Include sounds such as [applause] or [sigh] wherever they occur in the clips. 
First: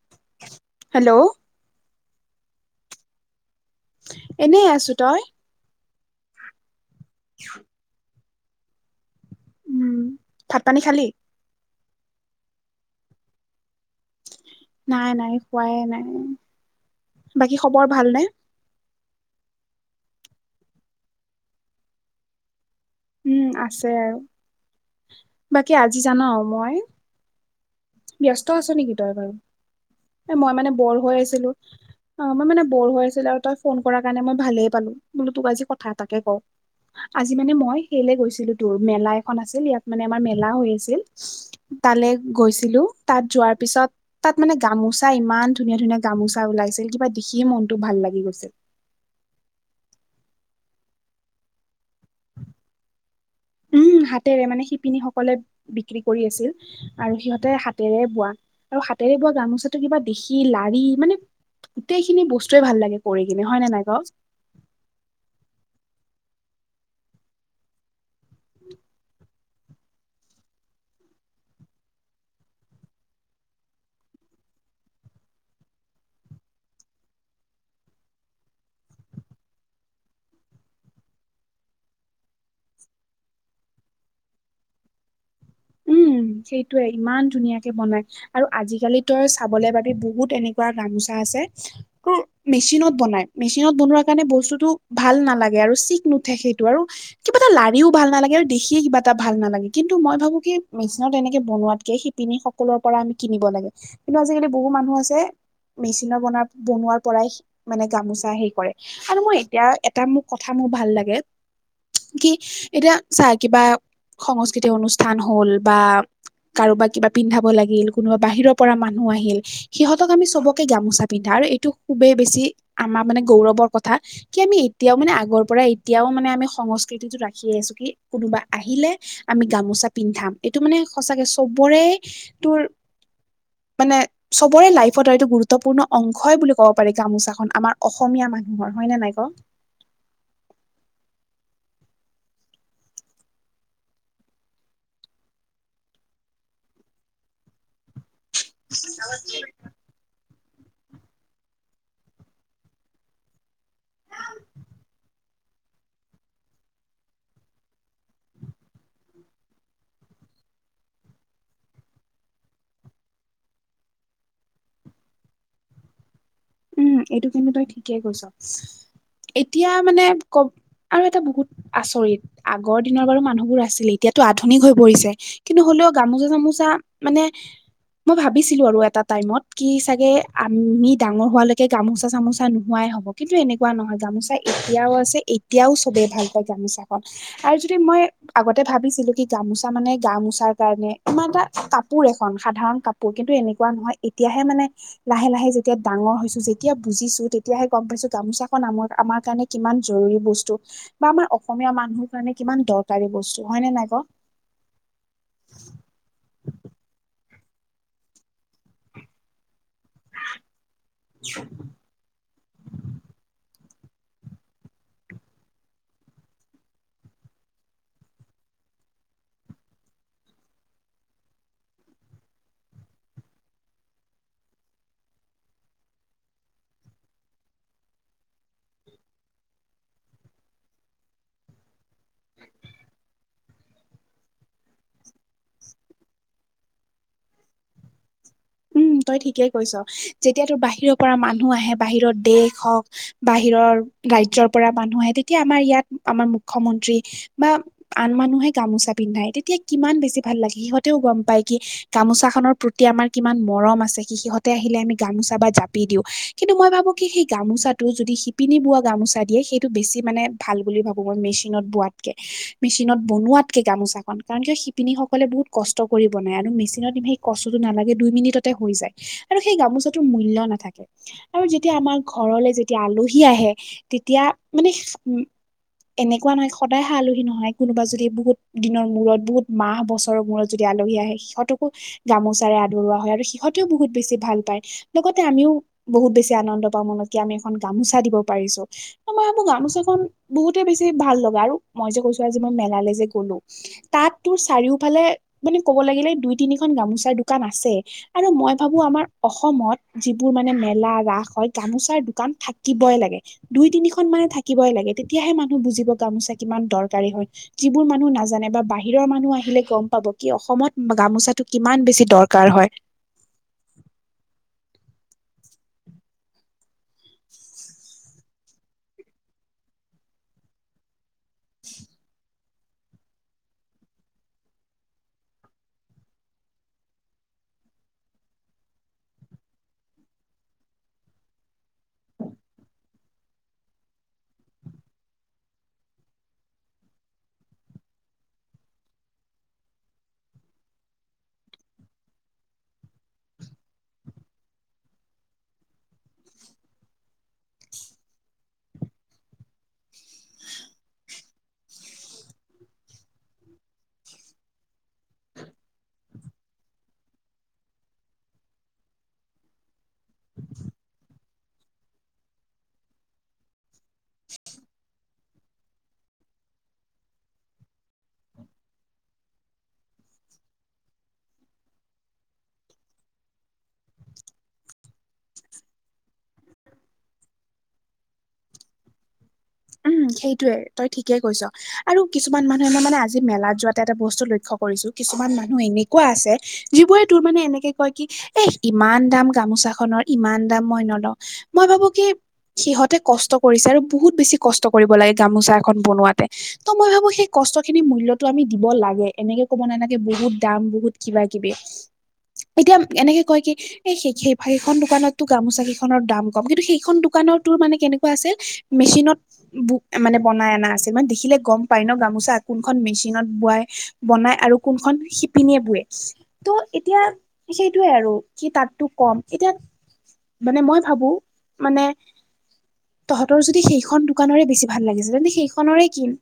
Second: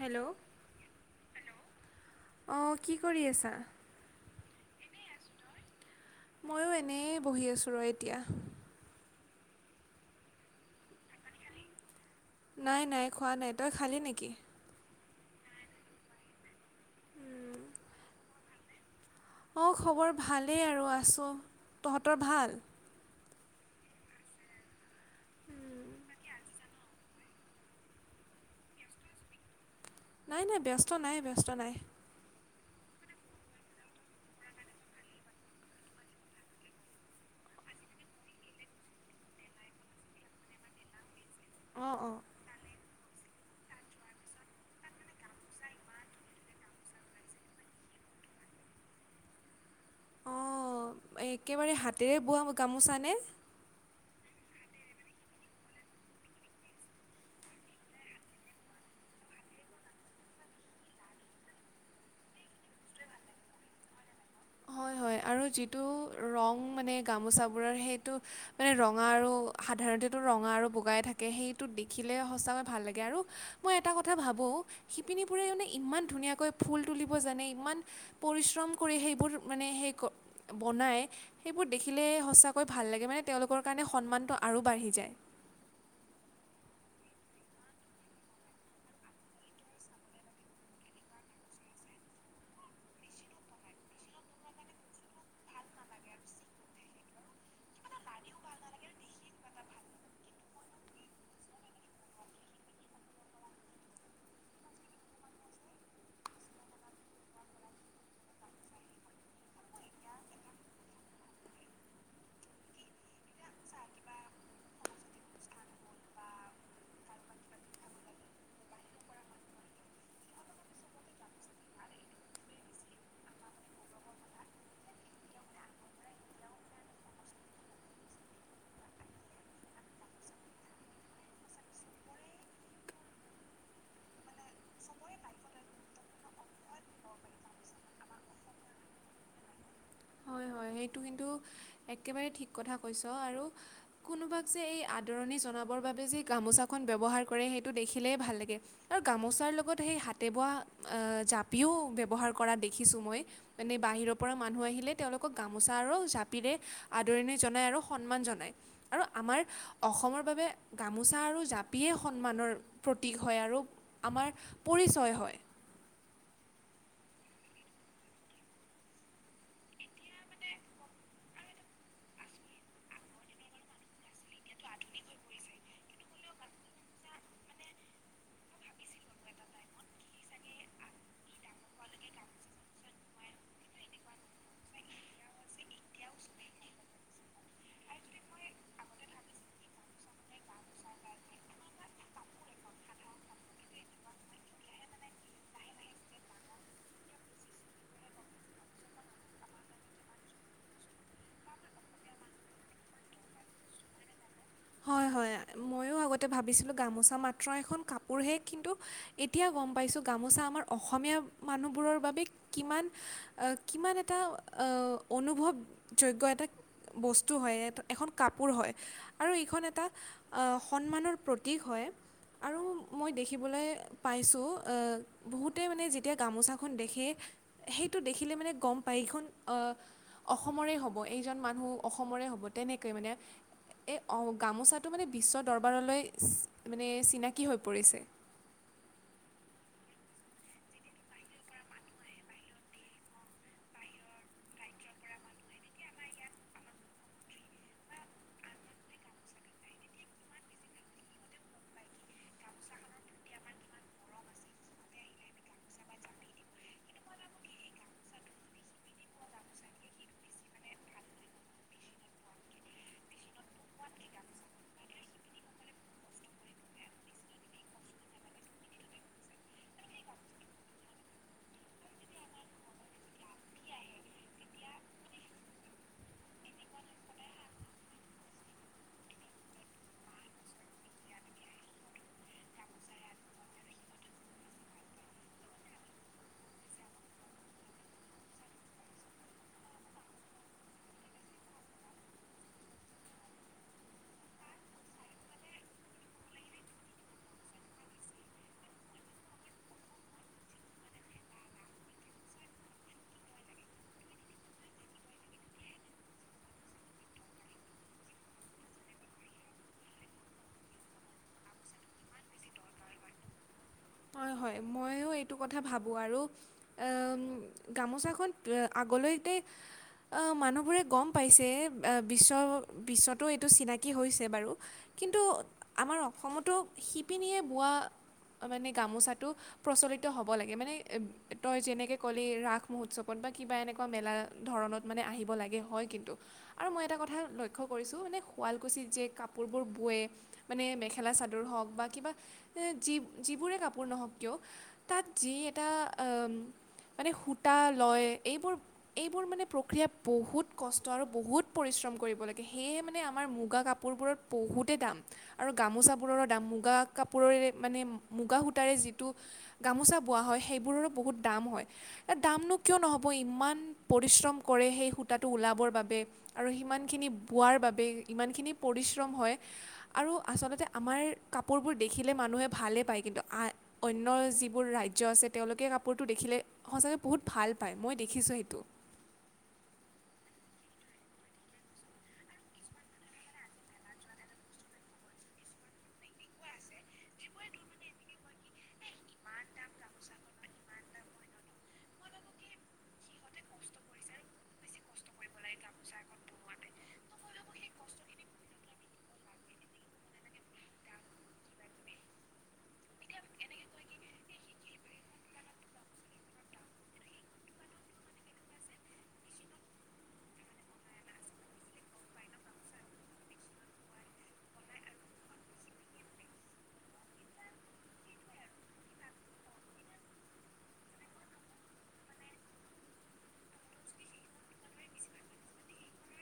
Hello, hello, অ', কি কৰি আছা? এনেই আছো, তই? ময়ো এনেই বহি আছোঁ ৰহ এতিয়া। উম, ভাত পানী খালি? নাই, নাই, খোৱা নাই, তই খালি নেকি? নাই নাই খোৱাই নাই, বাকী খবৰ ভাল নে? অ', খবৰ ভালেই আৰু আছোঁ, তহঁতৰ ভাল? উম, আছে আৰু বাকী আজি জান মই ব্যস্ত আছ নেকি তই বাৰু? এই নাই মই নাই মানে ব্যস্ত ব'ৰ হৈ নাই ব্যস্ত আছিলো নাই অ', মই মানে ব'ৰ হৈ আছিলো আৰু তই ফোন কৰাৰ কাৰণে মই ভালেই পালো, বোলো তোক আজি কথা এটাকে কও। আজি মানে মই সেইলে গৈছিলো তোৰ মেলা এখন আছিল, ইয়াত মানে আমাৰ মেলা হৈ আছিল। অঁ তালৈ অঁ গৈছিলোঁ‌, তাত যোৱাৰ পিছত তাত মানে গামোচা ইমান ধুনীয়া ধুনীয়া গামোচা ওলাইছিল কিবা দেখিয়েই মনটো ভাল লাগি গৈছিল। অ', একেবাৰে হাতেৰে বোৱা গামোচা নে? উম, হাতেৰে মানে শিপিনীসকলে বিক্ৰী কৰি আছিল। আৰু সিহঁতে হাতেৰে বোৱা আৰু হাতেৰে বোৱা গামোচাটো কিবা দেখি লাৰি মানে গোটেইখিনি বস্তুৱে ভাল লাগে কৰি কিনে হয়নে নাই ক? হয়, হয়, আৰু যিটো ৰং মানে গামোচাবোৰৰ সেইটো মানে ৰঙা আৰু সাধাৰণতেটো ৰঙা আৰু বগাই থাকে সেইটো দেখিলে সঁচাকৈ ভাল লাগে। আৰু মই এটা কথা ভাবোঁ শিপিনীবোৰে মানে ইমান ধুনীয়াকৈ ফুল তুলিব জানে ইমান পৰিশ্ৰম কৰি সেইবোৰ মানে সেই ক বনায়। সেইবোৰ দেখিলে সঁচাকৈ ভাল লাগে মানে তেওঁলোকৰ কাৰণে সন্মানটো আৰু বাঢ়ি যায়। উম, সেইটোয়েই ইমান ধুনীয়াকে বনাই। আৰু আজিকালি তই চাবলে বাবে বহুত এনেকুৱা গামোচা আছে। মেচিনত বনাই মেচিনত বনোৱাৰ কাৰণে বস্তুতটো ভাল নালাগে আৰু চিক নুঠে সেইটো আৰু কিবা এটা লাৰিও ভাল নালাগে আৰু দেখিয়ে কিবা এটা ভাল নালাগে। কিন্তু মই ভাবো কি মেচিনত এনেকে বনোৱাতকে শিপিনীসকলৰ পৰা আমি কিনিব লাগে। কিন্তু আজিকালি বহুত মানুহ আছে মেচিনৰ বনো বনোৱাৰ পৰাই শি মানে গামোচা হেৰি কৰে আৰু মোৰ এতিয়া এটা মোক কথা মোৰ ভাল লাগে। কি এতিয়া চা, কিবা সংস্কৃতিক অনুষ্ঠান হ'ল বা কাৰোবাক কিবা পিন্ধাব লাগিল কোনোবা বাহিৰৰ পৰা মানুহ আহিল। সিহঁতক আমি চবকে গামোচা পিন্ধাও আৰু এইটো খুবেই বেছি আমাৰ মানে গৌৰৱৰ কথা। কি আমি এতিয়াও মানে আগৰ পৰাই, এতিয়াও মানে আমি সংস্কৃতিটো ৰাখি আছো কি কোনোবা আহিলে আমি গামোচা পিন্ধাম। এইটো মানে সচাকৈ চবৰে তোৰ মানে চবৰে লাইফত এইটো গুৰুত্বপূৰ্ণ অংশই বুলি ক'ব পাৰি গামোচাখন আমাৰ অসমীয়া মানুহৰ হয়নে নাই ক? হয় হয়, সেইটো কিন্তু একেবাৰে ঠিক কথা কৈছ। আৰু কোনোবাক যে এই আদৰণি জনাবৰ বাবে যে গামোচাখন ব্যৱহাৰ কৰে সেইটো দেখিলেই ভাল লাগে। আৰু গামোচাৰ লগত সেই হাতে বোৱা আ জাপিও ব্যৱহাৰ কৰা দেখিছোঁ মই। মানে বাহিৰৰ পৰা মানুহ আহিলে তেওঁলোক ক গামোচা আৰু জাপিৰে আদৰণি জনায় আৰু সন্মান জনায়। আৰু আমাৰ অসমৰ বাবে গামোচা আৰু জাপিয়ে সন্মানৰ প্ৰতীক হয় আৰু আমাৰ পৰিচয় হয়। উম, এইটো কিন্তু তই ঠিকেই কৈছ। এতিয়া মানে ক আৰু এটা বহুত আচৰিত, আগৰ দিনৰ বাৰু মানুহবোৰ আছিলে এতিয়াতো আধুনিক হৈ পৰিছে। কিন্তু হ'লেও গামোচা চামোচা মানে মই ভাবিছিলো আৰু এটা টাইমত কি চাগে আমি ডাঙৰ হোৱালৈকে গামোচা চামোচা নোহোৱাই হ'ব। কিন্তু এনেকুৱা নহয় গামোচা এতিয়াও আছে এতিয়াও চবেই ভাল পায় গামোচাখন আৰু যদি মই আগতে ভাবিছিলো কি গামোচা মানে গা মোচাৰ কাৰণে ইমান এটা কাপোৰ এখন সাধাৰণ কাপ পোৰ কিন্তু এনেকুৱা নহয়। এতিয়াহে মানে লাহে লাহে যেতিয়া ডাঙৰ হৈছো যেতিয়া বুজিছো তেতিয়াহে গম পাইছো গামোচাখন আম আমাৰ কাৰণে কিমান জৰুৰী বস্তু। বা আমাৰ অসমীয়া মানুহৰ কাৰণে কিমান দৰকাৰী বস্তু হয় নে নাই ক? হয়, হয়, ময়ো আগতে ভাবিছিলোঁ গামোচা মাত্ৰ এখন কাপোৰহে, কিন্তু এতিয়া গম পাইছোঁ। গামোচা আমাৰ অসমীয়া মানুহবোৰৰ বাবে কিমান অ' কিমান এটা অ' অনুভৱ যোগ্য এটা বস্তু হয় এখন কাপোৰ হয়। আৰু এইখন এটা অ' সন্মানৰ প্ৰতীক হয়। আৰু মই দেখিবলৈ পাইছোঁ, বহুতে মানে যেতিয়া গামোচাখন দেখে। সেইটো দেখিলে মানে গ'ম পায় এইখন অ' অসমৰে হ'ব এইজন মানুহ অসমৰে হ'ব তেনেকে মানে। এই অ', গামোচাটো মানে বিশ্ব দৰবাৰলৈ চি মানে চিনাকী হৈ পৰিছে। উম, তই ঠিকেই কৈছো, যেতিয়া তোৰ বাহিৰৰ পৰা মানুহ আহে বাহিৰৰ দেশ হওক। বাহিৰৰ ৰাজ্যৰ পৰা মানুহ আহে তেতিয়া আমাৰ ইয়াত আমাৰ মুখ্যমন্ত্ৰী বা আন মানুহে গামোচা পিন্ধাই, তেতিয়া কিমান বেছি ভাল লাগে সিহঁতেও গ'ম পাই কি গামোচা খনৰ প্ৰতি আমাৰ কিমান মৰম আছে সি সিহঁতে আহিলে আমি গামোচা বা জাপি দিওঁ। কিন্তু মই ভাবো কি সেই গামোচাটো যদি শিপিনী বোৱা গামোচা দিয়ে সেইটো বেছি মানে ভাল বুলি ভাবোঁ মই মেচিনত বোৱাতকে। মেচিনত বনোৱাতকে গামোচাখন কাৰণ, কিয় শিপিনীসকলে বহুত কষ্ট কৰি বনায় আৰু মেচিনত সেই কষ্টটো নালাগে। দুই মিনিটতে হৈ যায় আৰু সেই গামোচাটোৰ মূল্য নাথাকে। আৰু যেতিয়া আমাৰ ঘৰলে যেতিয়া আলহী আহে তেতিয়া মানে এনেকুৱা নহয় সদায় আহা আলহী নহয়, কোনোবা যদি বহুত দিনৰ মূৰত বহুত মাহ বছৰৰ মূৰত যদি আলহী আহে সিহঁতকো গামোচাৰে আদৰোৱা হয় আৰু সিহঁতেও বহুত বেছি ভাল পায়। লগতে আমিও বহুত বেছি আনন্দ পাওঁ মনত কি আমি এখন গামোচা দিব পাৰিছো। মই ভাবো গামোচাখন বহুতে বেছি ভাল লগা আৰু মই যে, কৈছো আজি মই মেলালৈ যে গ'লো। তাত তোৰ চাৰিওফালে মানে ক'ব লাগিলে দুই তিনিখন গামোচাৰ দোকান আছে। আৰু মই ভাবো আমাৰ অসমত যিবোৰ মানে মেলা ৰাস হয়, গামোচাৰ দোকান থাকিবই লাগে। দুই তিনিখন মানে থাকিবই লাগে, তেতিয়াহে মানুহ বুজিব গামোচা কিমান দৰকাৰী হয়। যিবোৰ মানুহ নাজানে বা বাহিৰৰ মানুহ আহিলে গ'ম পাব কি অসমত গামোচাটো কিমান বেছি দৰকাৰ হয়। হয়, হয়, ময়ো এইটো কথা ভাবো আৰু অম, গামোচাখন আগলৈতে এ মানুহবোৰে গ'ম পাইছে বিশ্ব বিশ্বতো এইটো চিনাকি হৈছে বাৰু। কিন্তু আমাৰ অসমতো শিপিনীয়ে বোৱা মানে গামোচাটো। প্ৰচলিত হ'ব লাগে, মানে তই যেনেকৈ ক'লি ৰাস মহোৎসৱত বা কিবা এনেকুৱা মেলা ধৰণত মানে আহিব লাগে হয় কিন্তু। আৰু মই এটা কথা লক্ষ্য কৰিছোঁ মানে শুৱালকুছিত যে কাপোৰবোৰ বোৱে। মানে মেখেলা চাদৰ হওক বা কিবা যি যিবোৰে কাপোৰ কপোৰ নহওক কিয় তাত যি এটা‌ অম মানে সূতা লয়, এইবোৰ এইবোৰ মানে প্ৰক্ৰিয়াত বহুত কষ্ট আৰু বহুত পৰিশ্ৰম কৰিব লাগে, সেয়ে মানে আমাৰ মুগা কাপোৰবোৰত বহুতে দাম, আৰু গামোচাবোৰৰো দাম, মুগা কাপোৰেৰে মানে মুগা সূতা তাৰে যিটো গামোচা বোৱা হয় সেইবোৰৰো বহুত দাম হয়। এ দামনো কিয় নহ'ব ইমান পৰিশ্ৰম কৰে সেই সূতাটো ওলাবৰ বাবে। আৰু সিমানখিনি বোৱাৰ বাবে ইমানখিনি পৰিশ্ৰম হয়। আৰু আচলতে আমাৰ কাপোৰবোৰ দেখিলে মানুহে ভালেই পায় কিন্তু। আ অন্য যিবোৰ ৰাজ্য আছে তেওঁলোকে কাপোৰটো দেখিলে সঁচাকৈ বহুত ভাল পায়, মই দেখিছোঁ সেইটো। উম, সেইটোয়ে তই ঠিকেই কৈছ আৰু কিছুমান মানুহে মই মানে আজি মেলা যোৱাত এটা এটা বস্তু লক্ষ্য কৰিছো, কিছুমান মানুহ এনেকুৱা আছে যিবোৰে তোৰ মানে এনেকে কয় কি এহ ইমান দাম গামোচাখনৰ ইমান দাম মই নলওঁ। মই ভাবো কি সিহঁতে কষ্ট কৰিছে আৰু বহুত বেছি কষ্ট কৰিব লাগে গামোচা এখন বনোৱাতে। ত' মই ভাবো সেই কষ্ট খিনি মূল্যতো আমি দিব লাগে এনেকে ক'ব নালাগে বহুত দাম, বহুত কিবা কিবি। [inaudible] এতিয়া এনেকে কয় কি এই সেই-সেই ফা, সেইখন দোকানতো গামোচা কেইখনৰ দাম কম কিন্তু সেইখন দোকানত তোৰ মানে কেনেকুৱা আছে মেচিনত বুক মানে বনাই অনা আছে, মানে দেখিলে গম পাই ন' গামোচা কোনখন মেচিনত বোৱাই বনাই আৰু কোনখন শিপিনীয়ে বোৱে, ত' এতিয়া পিছে সেইটোয়ে আৰু, যি তাততো কম এতিয়া মানে মই ভাবো, মানে তহঁতৰ যদি সেইখন দো দোকানৰে বেছি ভাল লাগিছে, তেন্তে সেইখনৰে কিন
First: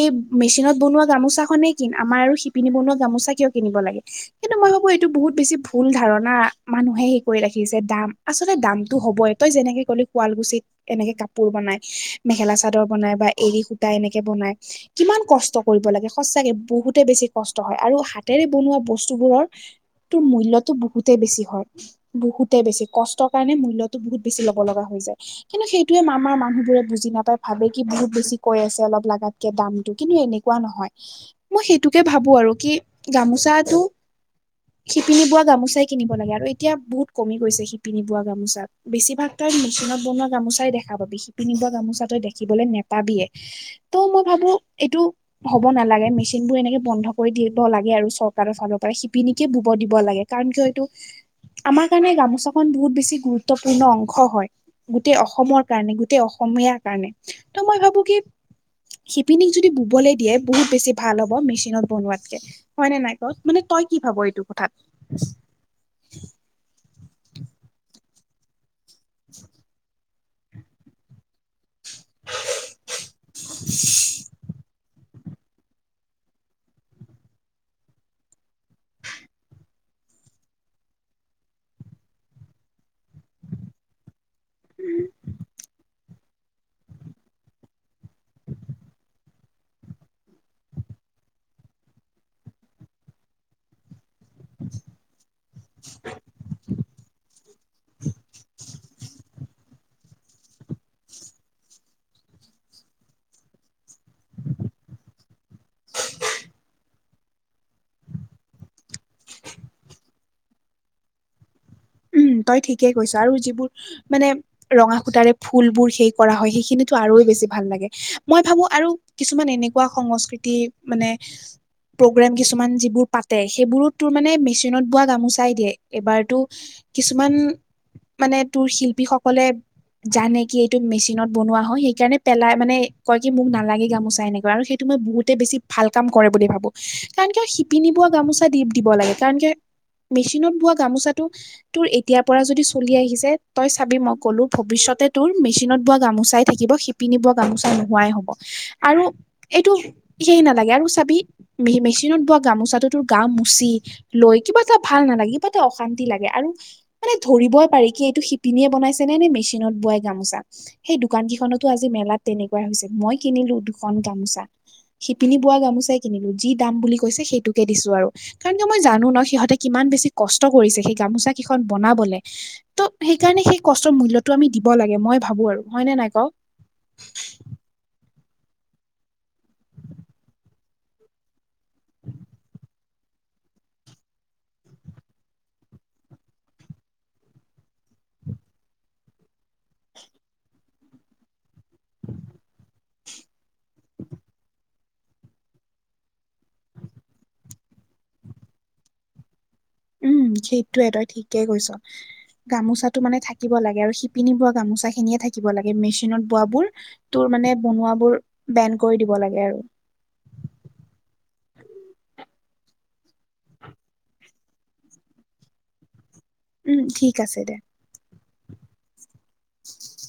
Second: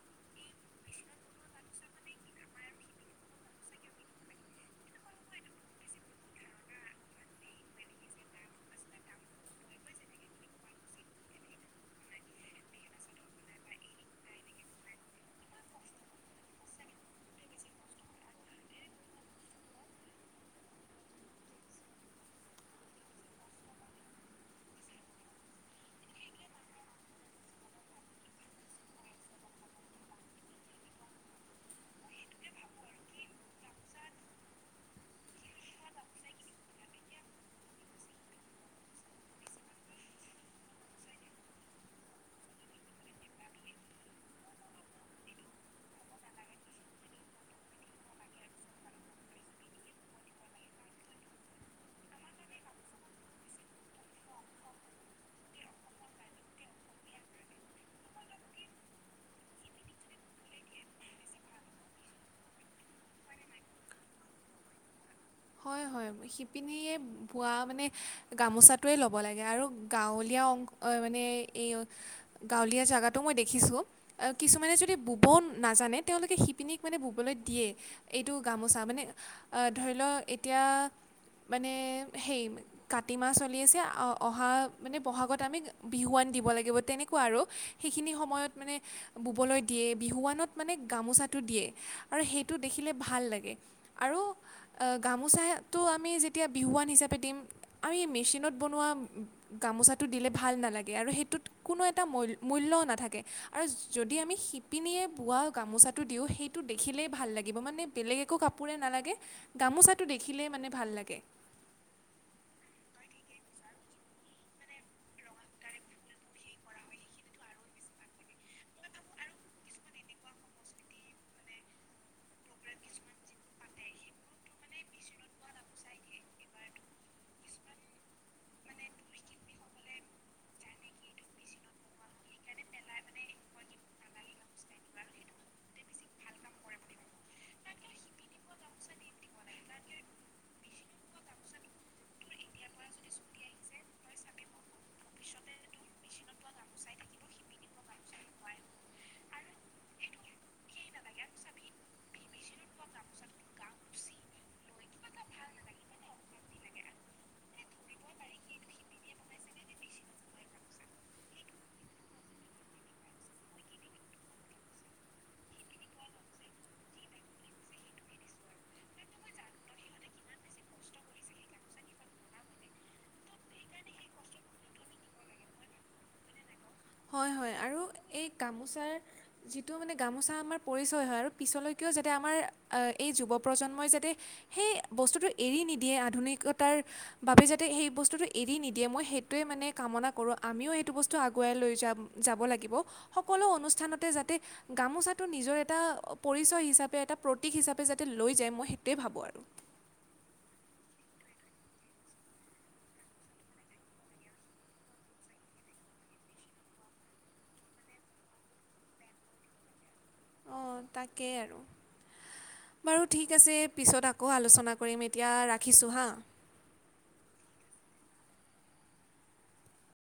এই মেচিনত বনোৱা গামোচাখনে কিন, আমাৰ আৰু শিপিনী বনোৱা গামোচা কিয় কিনিব লাগে। কিন্তু মই ভাবো এইটো বহুত বেছি ভুল ধাৰণা, মানুহে হেৰি কৰি ৰাখিছে দাম। আচলতে দাম টো হ'বই, তই যেনেকে ক'লেও শুৱালকুছিত এনেকে কাপোৰ বনাই। মেখেলা চাদৰ বনাই বা এড়ী সুতা এনেকে বনাই। কিমান কষ্ট কৰিব লাগে, সঁচাকে বহুতে বেছি কষ্ট হয় আৰু হাতেৰে বনোৱা বস্তুবোৰৰ তোৰ মূল্যতটো বহুতেই বেছি হয়। বহুতেই বেছি কষ্টৰ কাৰণে মূল্যতো বহুত বেছি ল'ব লগা হৈ যায়। কিন্তু সেইটোয়ে আমাৰ মানুহ বোৰে বুজি নাপাই, ভাবে কি বহুত বেছি কৈ আছে অলপ লগাতকে দামতটো কিন্তু এনেকুৱা নহয়। মই সেইটোকে ভাবো আৰু কি গামোচটো শিপিনী বোৱা গামোচাই কিনিব লাগে আৰু এতিয়া বহুত কমি গৈছে শিপিনী বোৱা গামোচা। বেছিভাগ তই মেচিনত বনোৱা গামোচাই দেখা পাবি, শিপিনীবোৱা গামোচা তই দেখিবলৈ নেপাবিয়ে। ত' মই ভাবো এইটো হ'ব নালাগে, মেচিন বোৰ এনেকে বন্ধ কৰি দিব লাগে আৰু চৰকাৰৰ ফালৰ পৰা, শিপিনীকে ব'ব দিব লাগে। কাৰণ কিয় এইটো আমাৰ কাৰণে গামোচাখন বহুত বেছি গুৰুত্বপূৰ্ণ অংশ হয়, গোটেই অসমৰ কাৰণে। গোটেই অসমীয়াৰ কাৰণে, ত' মই ভাবো কি শিপিনীক যদি ব'বলৈ দিয়ে বহুত বেছি ভাল হ'ব, মেচিনত বনোৱাতকে। হয় নে নাই ক, ত' মানে তই কি ভাব এইটো কথাত? হয়, হয় শিপিনীয়ে ব'ৱা মানে গামোচাটোৱেই ল'ব লাগে আৰু গাঁৱলীয়া অংশ, মানে এই এ গাঁৱলীয়া জাগাটো মই দেখিছোঁ, কিছুমানে যদি ব'ব নাজানে তেওঁলোকে শিপিনীক মানে ব'বলৈ দিয়ে, এইটো গামোচা মানে ধৰি লওক এতিয়া মানে, সেই কাতি মাহ চলি আছে, অ'। অহা মানে বহাগত আমি বিহুৱান দিব লাগিব, তেনেকুৱা আৰু সেইখিনি সময়ত মানে ব'বলৈ দিয়ে বিহুৱানত মানে গামোচাটো দিয়ে আৰু সেইটো দেখিলে ভাল লাগে। আৰু অ' গামোচাটো আমি যেতিয়া বিহুৱান হিচাপে দিম আৰু এ মেচিনত বনোৱা গামোচাটো দিলে ভাল নালাগে আৰু সেইটোত কোনো এটা মূল--মূল্যও নাথাকে আৰু যদি আমি শি পিনিয়ে বোৱা গামোচাটো দিওঁ, সেইটো দেখিলেই ভাল লাগিব মানে বেলেগ একো কাপোৰে নালাগে গামোচাটো দেখিলে মানে ভাল লাগে। উম, তই ঠিকে কৈছা আৰু যিবোৰ মানে ৰঙা সূতাৰে ফুলবোৰ সেই কৰা হয়, সেইখিনিতো আৰু বেছি ভাল লাগে। মই ভাবো আৰু কিছুমান এনেকুৱা সংস্কৃতি মানে প্ৰগ্ৰেম কিছুমান যিবোৰ পাতে, সেইবোৰত তোৰ মানে মিছ চিনত বোৱা গামোচাই দিয়ে, এবাৰতো কিছুমান মানে তোৰ শিল্পীসকলে জানে কি এইটো মেচিনত বনোৱা হসেইকাৰণে পেলাই মানে কয় কি মোক নালাগে গামোচা এনেকুৱা আৰু সেইটো মই বহুত তাকেবেছি ভাল কাম কৰে বুলি ভাবো, কাৰণ কি শিপিনী বোৱা গামোচা দি দিব লাগে কাৰন কে মেচিনত বোৱা গামোচাটো তোৰ এতিয়াৰ পৰা যদি চলি আহিছে তই চাবি মই ক'লো ভৱিষ্যতে তোৰ মেচিনত বোৱা গামোচাই থাকিব শিপ পিন্ধিব গামোচা নোহোৱাই হ'ব, আৰু এইটো সেয় নালাগে আৰু চাবি মেচিনত বোৱা গামোচাটো তোৰ গা মুচি লৈ কিবা এটা ভাল নালাগে কিবা এটা অশান্তি লাগে আৰু মানে ধৰিবই পাৰি কি এইটো শিপিনীয়ে বনাইছে নে' নে মেচিনত বোৱাই গামোচা। সেই দোকান কেইখনতো আজি মেলাত তেনেকুৱা হৈছে, মই কিনিলো দুখন গামোচা। শিপিনী বোৱা গামোচাই কিনিলো, যি দাম বুলি কৈছে সেইটোকে দিছো আৰু কাৰণ কিয় মই জানো ন' সিহঁতে কিমান বেছি কষ্ট কৰিছে, সেই গামোচা কেইখন বনাবলৈ। ঢৌ সেইকাৰণে সেই কষ্টৰ মূল্যতটো আমি দিব লাগে, মই ভাবো আৰু হয়নেে নাই ক? হয়-হয় আৰু এই গামোচাৰ যিটো মানে গামোচা আমাৰ পৰিচয় হয়, আৰু পিছলৈকেও যাতে আমাৰ এই যুৱ প্ৰজন্মই যাতে সেই বস্তুটো এৰি নিদিয়ে, আধুনিকতাৰ বাবে যাতে সেই বস্তুটো এৰি নিদিয়ে, মই সেই টোৱে মানে কামনা কৰোঁ, আমিও এইটো বস্তু আগুৱাই লৈ যাম যাব লাগিব। সকলো অনুষ্ঠানতে যাতে গামোচাটো নিজৰ এটা পৰিচয় হিচাপে, এটা প্ৰতীক হিচাপে লৈ যায় মই সেইটোৱে ভাবোঁ আৰু। উম সেইটয়ে তই ঠিকেই কৈছ। গামোচাতটো মানে থাকিব লাগে, আৰু শিপিনী বোৱা গামোচা খিনিয়ে থাকিব লাগে, মেচিনত বোৱ বোৰ তোৰ মানে বনোৱা বোৰ বেন কৰি দিব লাগে আৰু অ তাকেই আৰু বাৰু ঠিক আছে, পিছত আকৌ আলোচনা কৰিম এতিয়া ৰাখিছোঁ হা উম ঠিক আছে দে। [inaudible]